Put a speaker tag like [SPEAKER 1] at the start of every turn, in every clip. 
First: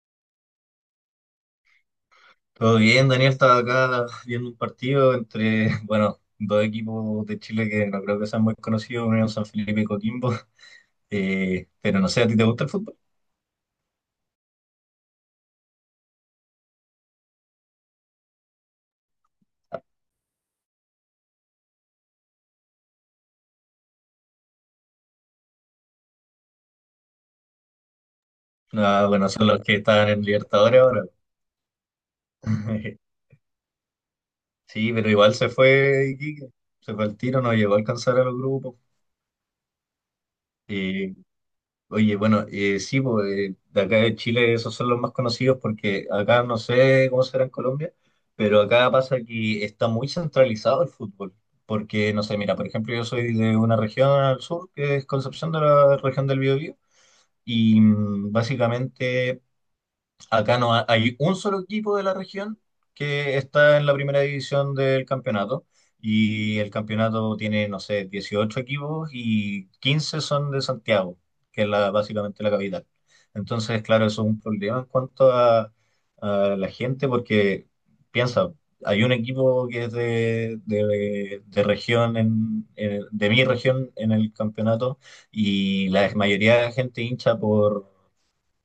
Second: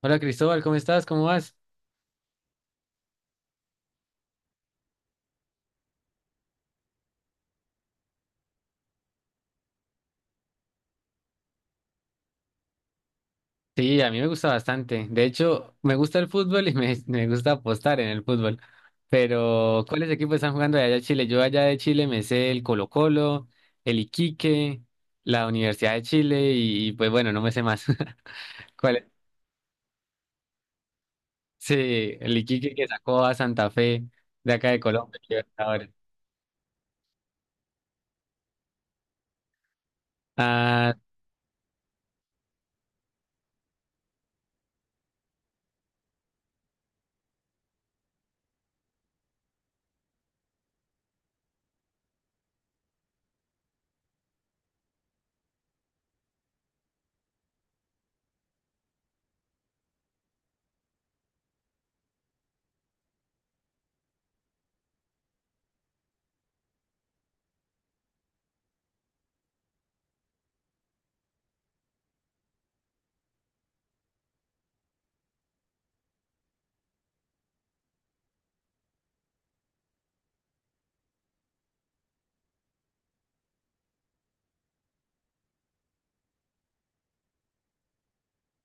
[SPEAKER 1] Hola Cristóbal, ¿cómo estás? ¿Cómo vas?
[SPEAKER 2] Todo bien, Daniel estaba acá viendo un partido entre, bueno, dos equipos de Chile que no creo que sean muy conocidos, Unión San Felipe y Coquimbo. Pero no sé, ¿a ti te gusta el fútbol?
[SPEAKER 1] Sí, a mí me gusta bastante. De hecho, me gusta el fútbol y me gusta apostar en el fútbol. Pero, ¿cuáles equipos están jugando de allá de Chile? Yo allá de Chile me sé el Colo-Colo, el Iquique, la Universidad de Chile y, pues bueno, no me sé más. ¿Cuál es?
[SPEAKER 2] Ah, bueno, son los que están en Libertadores ahora.
[SPEAKER 1] Sí, el Iquique que sacó a Santa Fe de acá de
[SPEAKER 2] Sí, pero
[SPEAKER 1] Colombia.
[SPEAKER 2] igual se fue Iquique, se fue al tiro, no llegó a alcanzar a los grupos.
[SPEAKER 1] Ahora-
[SPEAKER 2] Eh, Oye, bueno, sí, pues, de acá de Chile esos son los más conocidos, porque acá no sé cómo será en Colombia, pero acá pasa que está muy centralizado el fútbol. Porque, no sé, mira, por ejemplo, yo soy de una región al sur, que es Concepción, de la región del Biobío, y básicamente acá no hay un solo equipo de la región que está en la primera división del campeonato, y el campeonato tiene, no sé, 18 equipos y 15 son de Santiago, que es la, básicamente la capital. Entonces, claro, eso es un problema en cuanto a, la gente, porque piensa, hay un equipo que es de región, de mi región en el campeonato, y la mayoría de la gente hincha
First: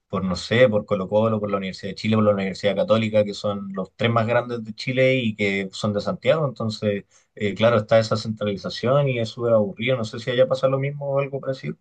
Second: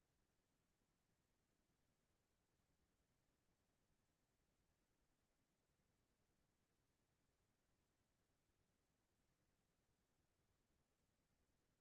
[SPEAKER 2] por, no sé, por Colo Colo, por la Universidad de Chile, por la Universidad Católica, que son los tres más grandes de Chile y que son de Santiago. Entonces, claro, está esa centralización y es súper aburrido. No sé si allá pasa lo mismo o algo parecido.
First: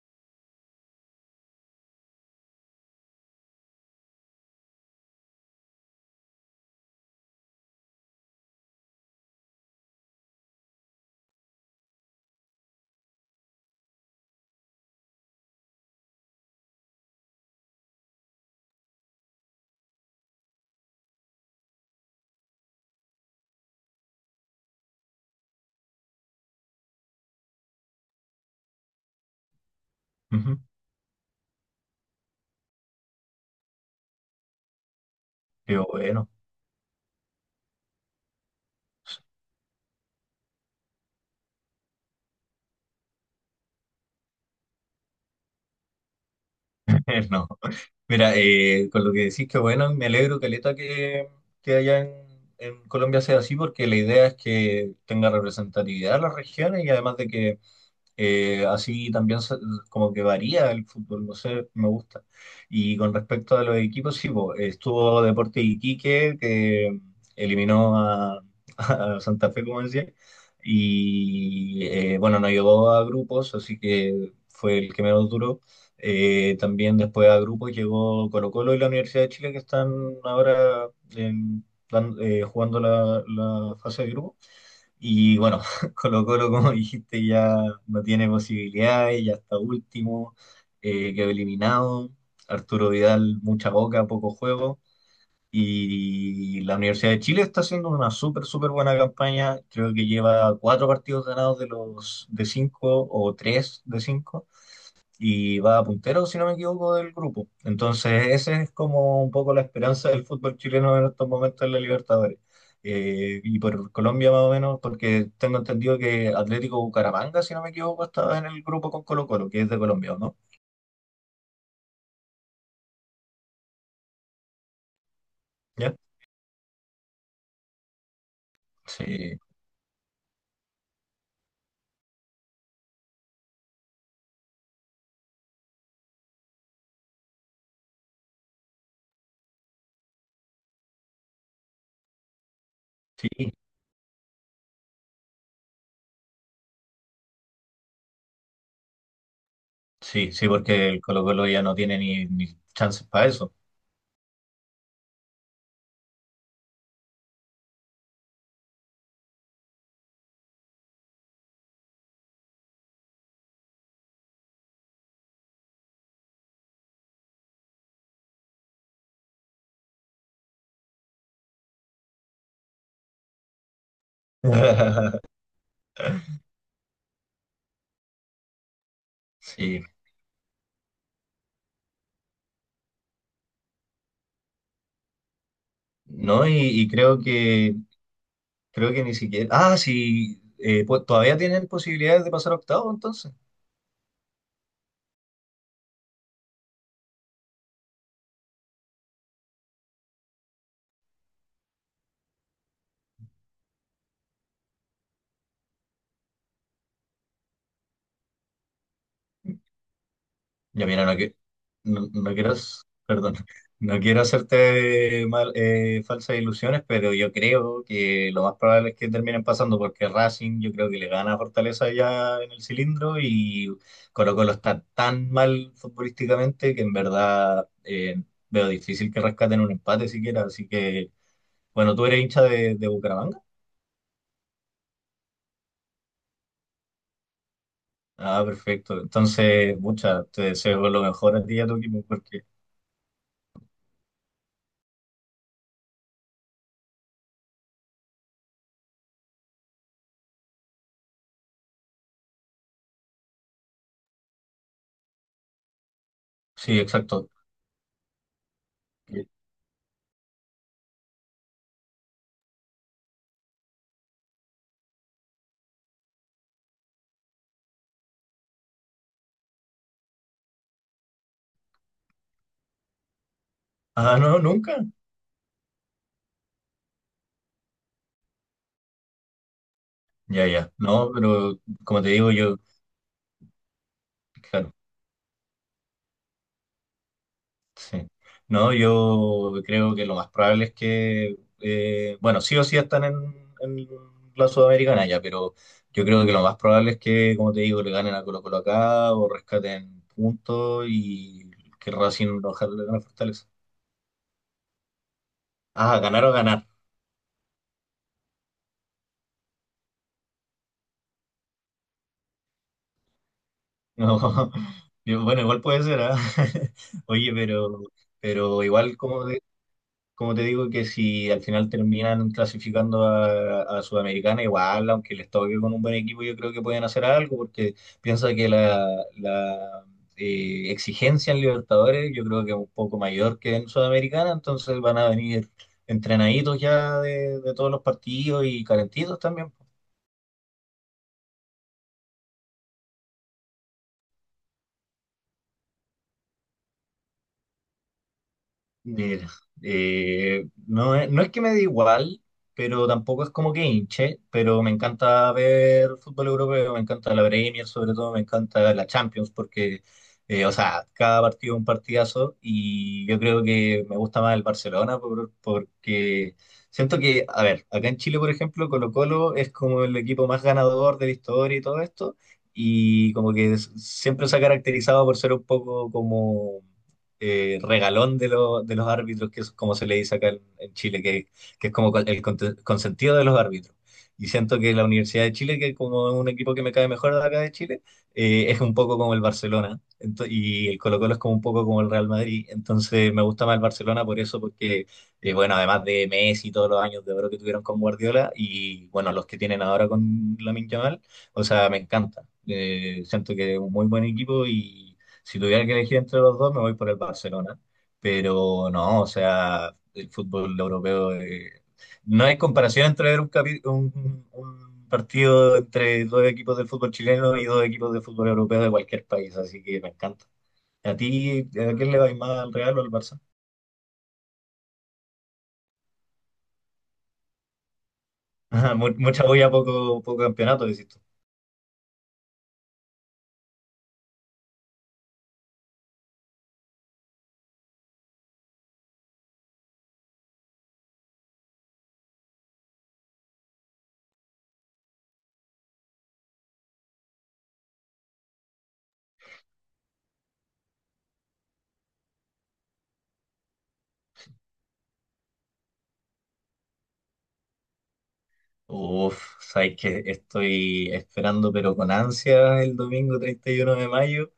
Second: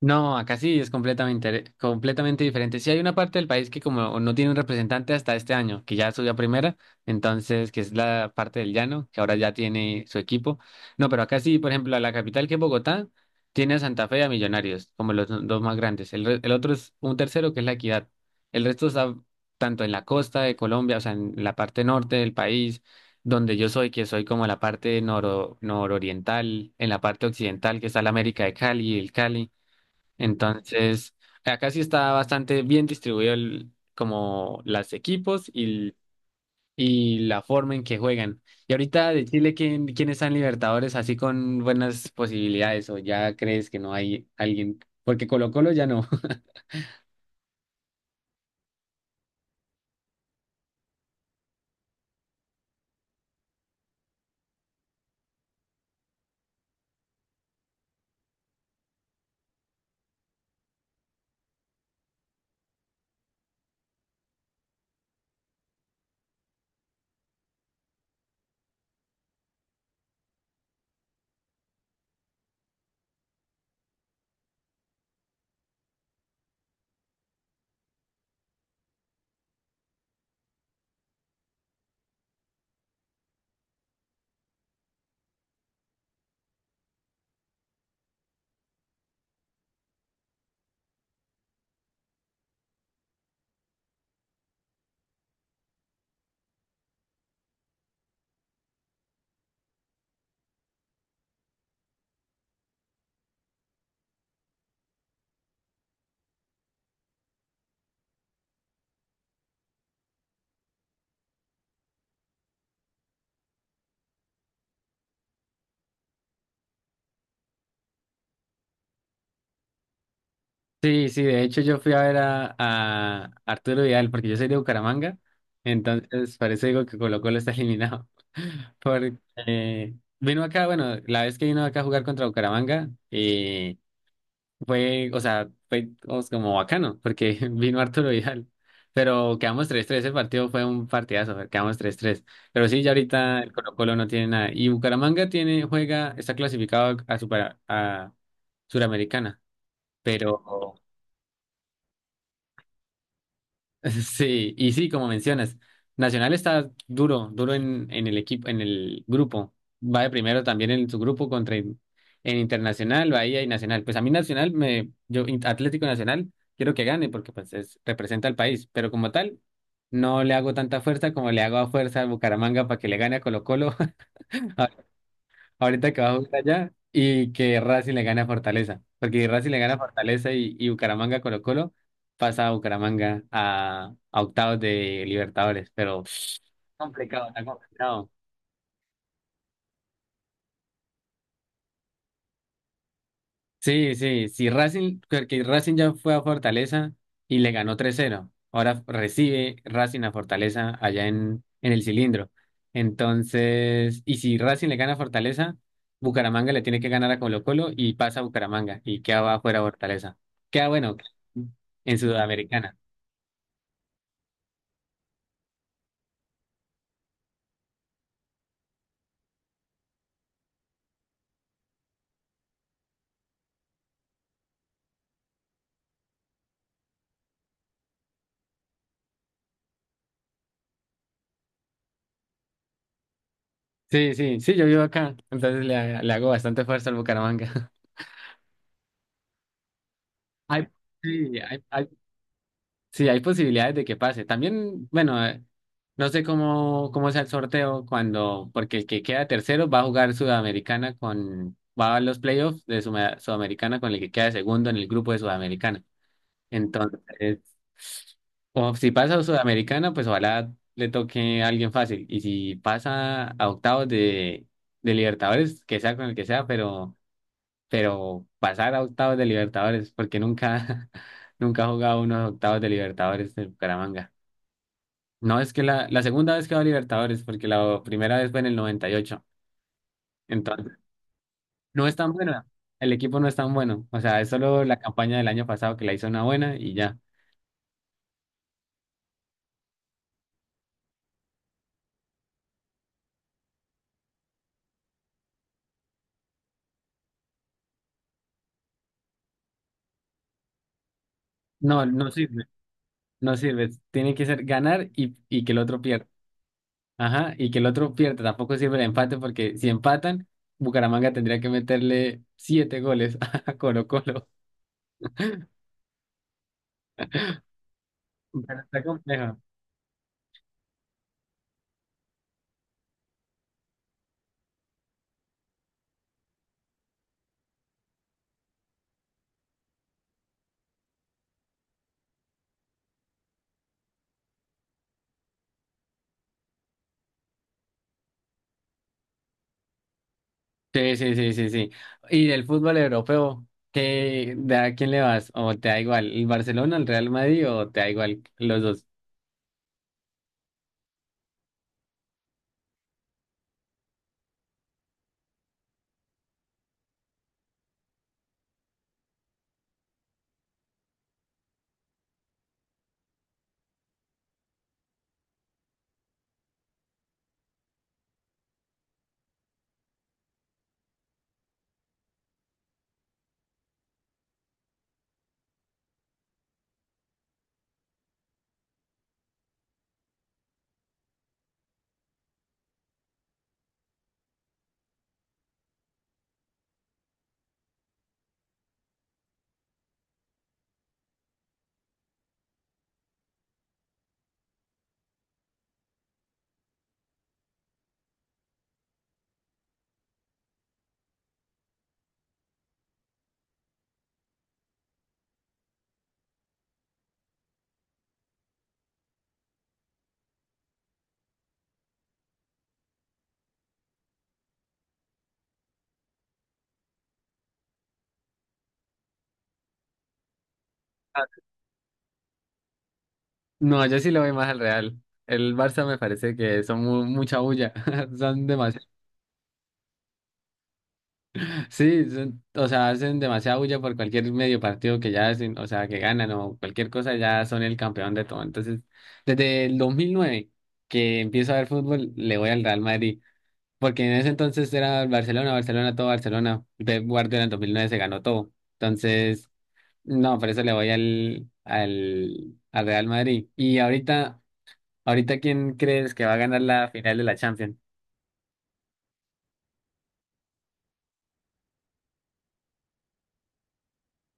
[SPEAKER 1] No, acá sí es completamente, completamente diferente. Sí hay una parte del país que como no tiene un representante hasta este año, que ya subió a primera, entonces que es la parte del llano, que ahora ya tiene su equipo. No, pero acá sí, por ejemplo, a la capital que es Bogotá, tiene a Santa Fe y a Millonarios, como los dos más grandes. El otro es un tercero que es La Equidad. El resto está tanto en la costa de Colombia, o sea, en la parte norte del país, donde yo soy, que soy como la parte nororiental, en la parte occidental, que está la América de Cali, el Cali.
[SPEAKER 2] Ujú.
[SPEAKER 1] Entonces, acá sí está bastante bien distribuido como los equipos y,
[SPEAKER 2] Pero
[SPEAKER 1] l-
[SPEAKER 2] bueno,
[SPEAKER 1] y la forma en que juegan. Y ahorita de Chile, quiénes están Libertadores así con buenas posibilidades? ¿O ya crees que no hay alguien? Porque Colo-Colo ya no.
[SPEAKER 2] no. Mira, con lo que decís, que bueno, me alegro, Caleta, que, allá en Colombia sea así, porque la idea es que tenga representatividad las regiones, y además de que así también como que varía el fútbol, no sé, me gusta. Y con respecto a los equipos, sí, po, estuvo Deporte Iquique, que eliminó a, a Santa Fe, como decía, y bueno, no llegó a grupos, así que fue el que menos duró. También después a grupos llegó Colo-Colo y la Universidad de Chile, que están ahora jugando la fase de grupo. Y bueno, Colo Colo, como dijiste, ya no tiene posibilidades, ya está último, quedó eliminado. Arturo Vidal, mucha boca, poco juego. Y la Universidad de Chile está haciendo una súper, súper buena campaña. Creo que lleva cuatro partidos ganados de los de cinco, o tres de cinco, y va puntero, si no me equivoco, del grupo. Entonces, esa es como un poco la esperanza del fútbol chileno en estos momentos en la Libertadores. Y por Colombia más o menos, porque tengo entendido que Atlético Bucaramanga, si no me equivoco, estaba en el grupo con Colo-Colo, que es de Colombia, ¿o no?
[SPEAKER 1] Sí, sí, de hecho yo fui a ver a Arturo Vidal porque yo soy de Bucaramanga,
[SPEAKER 2] ¿Ya?
[SPEAKER 1] entonces parece digo que Colo-Colo está eliminado.
[SPEAKER 2] Sí,
[SPEAKER 1] Porque vino acá, bueno, la vez que vino acá a jugar contra Bucaramanga. Fue, o sea, fue digamos, como bacano, porque vino Arturo Vidal. Pero quedamos 3-3. El partido fue un partidazo, quedamos 3-3. Pero sí, ya ahorita el
[SPEAKER 2] sí,
[SPEAKER 1] Colo-Colo no tiene nada. Y Bucaramanga tiene, juega, está clasificado a, super, a Suramericana,
[SPEAKER 2] sí, sí,
[SPEAKER 1] pero
[SPEAKER 2] porque el Colo-Colo ya no tiene ni, chances para eso.
[SPEAKER 1] sí, y sí, como mencionas, Nacional está duro, duro en el equipo, en el grupo. Va de primero también en su grupo contra en Internacional, Bahía y Nacional. Pues a mí Nacional Atlético Nacional quiero que gane porque pues representa al país, pero como tal no le hago tanta fuerza como le hago a fuerza a Bucaramanga para que le gane a Colo-Colo ahorita que va a jugar allá y que Racing le gane a Fortaleza. Porque si Racing le gana a
[SPEAKER 2] Sí,
[SPEAKER 1] Fortaleza y Bucaramanga Colo Colo, pasa a Bucaramanga a octavos de Libertadores. Pero
[SPEAKER 2] no, y, y creo
[SPEAKER 1] está
[SPEAKER 2] que
[SPEAKER 1] complicado.
[SPEAKER 2] creo que ni siquiera. Ah, sí, pues todavía tienen posibilidades de pasar a octavo, entonces.
[SPEAKER 1] Sí, sí, si Racing, porque Racing ya fue a Fortaleza y le ganó 3-0. Ahora recibe Racing a Fortaleza allá en el cilindro. Entonces, y si Racing le gana a Fortaleza, Bucaramanga le tiene que ganar a Colo-Colo y pasa a Bucaramanga y queda afuera Fortaleza. Queda
[SPEAKER 2] Ya
[SPEAKER 1] bueno
[SPEAKER 2] mira, no,
[SPEAKER 1] en
[SPEAKER 2] no, no quiero,
[SPEAKER 1] Sudamericana.
[SPEAKER 2] perdón, no quiero hacerte mal, falsas ilusiones, pero yo creo que lo más probable es que terminen pasando, porque Racing yo creo que le gana a Fortaleza ya en el cilindro, y Colo Colo está tan mal futbolísticamente que en verdad, veo difícil que rescaten un empate siquiera. Así que, bueno, tú eres hincha de, Bucaramanga.
[SPEAKER 1] Sí, sí, sí, yo vivo acá, entonces le hago bastante fuerza al Bucaramanga.
[SPEAKER 2] Ah, perfecto. Entonces, te
[SPEAKER 1] Hay,
[SPEAKER 2] deseo lo mejor
[SPEAKER 1] sí,
[SPEAKER 2] a ti y a tu equipo, porque,
[SPEAKER 1] Sí, hay posibilidades de que pase. También, bueno, no sé cómo sea el sorteo cuando, porque el que queda tercero va a jugar Sudamericana va a los playoffs de Sudamericana con el que queda segundo en el grupo de Sudamericana.
[SPEAKER 2] sí, exacto.
[SPEAKER 1] Entonces, o si pasa a Sudamericana, pues ojalá le toque a alguien fácil. Y si pasa a octavos de Libertadores, que sea con el que sea, pero pasar a octavos de Libertadores, porque nunca, nunca ha jugado unos octavos de Libertadores de Bucaramanga.
[SPEAKER 2] Ah, no, nunca.
[SPEAKER 1] No, es que la segunda vez que va a Libertadores, porque la primera vez fue en el noventa y ocho.
[SPEAKER 2] Ya, ya.
[SPEAKER 1] Entonces,
[SPEAKER 2] No, pero
[SPEAKER 1] no es
[SPEAKER 2] como te
[SPEAKER 1] tan
[SPEAKER 2] digo,
[SPEAKER 1] buena.
[SPEAKER 2] yo,
[SPEAKER 1] El equipo no es tan bueno. O sea, es solo
[SPEAKER 2] claro,
[SPEAKER 1] la campaña del año pasado que la hizo una buena y ya.
[SPEAKER 2] sí. No, yo creo que lo más probable es que, bueno, sí o sí están en, la Sudamericana ya, pero yo creo que lo más probable es que, como te digo, le ganen a Colo Colo acá o rescaten puntos, y
[SPEAKER 1] No,
[SPEAKER 2] que
[SPEAKER 1] no
[SPEAKER 2] Racing
[SPEAKER 1] sirve.
[SPEAKER 2] ojalá le gane a
[SPEAKER 1] No
[SPEAKER 2] Fortaleza.
[SPEAKER 1] sirve. Tiene que ser ganar y que el otro
[SPEAKER 2] Ah,
[SPEAKER 1] pierda.
[SPEAKER 2] ganar o ganar.
[SPEAKER 1] Ajá, y que el otro pierda. Tampoco sirve el empate porque si empatan, Bucaramanga tendría que meterle siete goles a Colo
[SPEAKER 2] No.
[SPEAKER 1] Colo.
[SPEAKER 2] Bueno, igual puede ser, ¿ah? Oye, pero,
[SPEAKER 1] Pero
[SPEAKER 2] pero
[SPEAKER 1] está
[SPEAKER 2] igual como,
[SPEAKER 1] complejo.
[SPEAKER 2] como te digo, que si al final terminan clasificando a Sudamericana, igual, aunque les toque con un buen equipo, yo creo que pueden hacer algo, porque piensa que la exigencia en Libertadores yo creo que es un poco mayor que en Sudamericana, entonces van a venir entrenaditos ya de todos los partidos y calentitos también.
[SPEAKER 1] Sí, sí, sí, sí, sí. Y del fútbol europeo, de a quién le vas? ¿O te da igual el Barcelona, el Real Madrid o te da igual los dos?
[SPEAKER 2] Mira, no es que me dé igual, pero tampoco es como que hinche, pero me encanta ver fútbol europeo, me encanta la Premier, sobre todo me encanta la Champions, porque, o sea, cada partido es un partidazo, y yo creo que me gusta más el Barcelona porque siento que, a ver, acá en Chile, por ejemplo, Colo-Colo es como el equipo más ganador de la historia y todo esto, y como que siempre se ha caracterizado por ser un poco como, regalón de los árbitros, que es como se le dice acá en, Chile, que es como el consentido de los árbitros. Y siento que la Universidad de Chile, que como es un equipo que me cae mejor de acá de Chile, es un poco como el Barcelona. Y el Colo-Colo es como un poco como el Real Madrid. Entonces me gusta más el Barcelona por eso, porque, bueno, además de Messi, todos los años de oro que tuvieron con Guardiola, y, bueno, los que tienen ahora con Lamine Yamal, o sea, me encanta. Siento que es un muy buen equipo, y si tuviera que elegir entre los dos, me voy por el Barcelona. Pero no, o sea, el fútbol europeo, no hay comparación entre ver un partido entre dos equipos del fútbol chileno y dos equipos de fútbol europeo de cualquier país, así que me encanta. ¿A
[SPEAKER 1] Ah,
[SPEAKER 2] ti, a quién le vais más, al Real o al Barça?
[SPEAKER 1] no, yo sí lo voy más al Real. El Barça me parece que son mucha bulla. Son
[SPEAKER 2] Ajá,
[SPEAKER 1] demasiado.
[SPEAKER 2] mucha bulla, poco, poco campeonato, decís tú.
[SPEAKER 1] Sí, o sea, hacen demasiada bulla por cualquier medio partido que ya hacen, o sea, que ganan o cualquier cosa, ya son el campeón de todo. Entonces, desde el 2009 que empiezo a ver fútbol, le voy al Real Madrid. Porque en ese entonces era Barcelona, Barcelona, todo Barcelona. Pep Guardiola en 2009 se ganó todo. Entonces, no, por eso le voy al Real Madrid. Y ahorita, ¿quién crees que va a ganar la final de la Champions?
[SPEAKER 2] Uf, sabéis que estoy esperando, pero con ansia, el domingo 31 de mayo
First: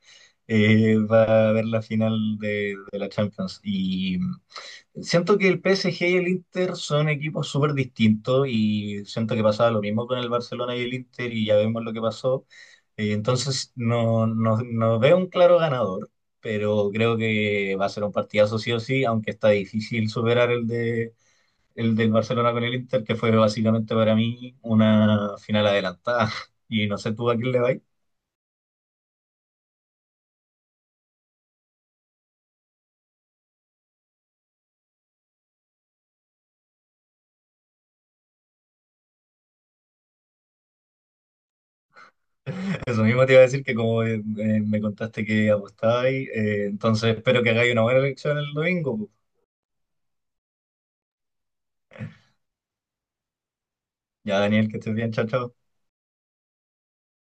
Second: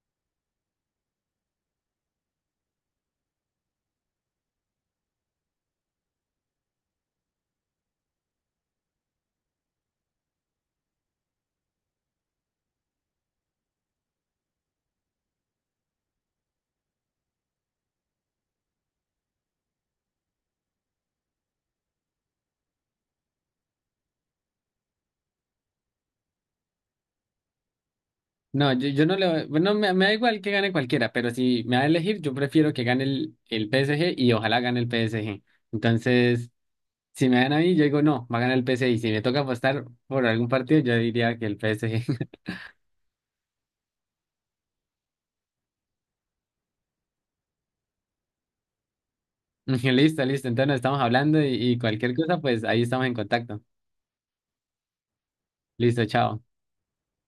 [SPEAKER 2] va a haber la final de, la Champions. Y siento que el PSG y el Inter son equipos súper distintos. Y siento que pasaba lo mismo con el Barcelona y el Inter, y ya vemos lo que pasó. Entonces, no, no, no veo un claro ganador, pero creo que va a ser un partidazo sí o sí, aunque está difícil superar el del Barcelona con el Inter, que fue básicamente para mí una final adelantada. Y no sé tú a quién le vais.
[SPEAKER 1] No, yo no le voy, bueno, me da igual que gane cualquiera, pero si me va a elegir, yo prefiero que gane el PSG y ojalá gane el PSG. Entonces, si me dan a mí, yo digo, no, va a ganar el PSG. Y si me toca apostar por algún partido, yo diría que el PSG.
[SPEAKER 2] Eso mismo te iba a decir, que como me contaste que apostabais, entonces espero que hagáis una buena elección el domingo, pues.
[SPEAKER 1] Listo, listo. Entonces nos estamos hablando y cualquier cosa, pues ahí estamos en contacto.
[SPEAKER 2] Ya, Daniel, que estés bien, chao, chao.
[SPEAKER 1] Listo, chao.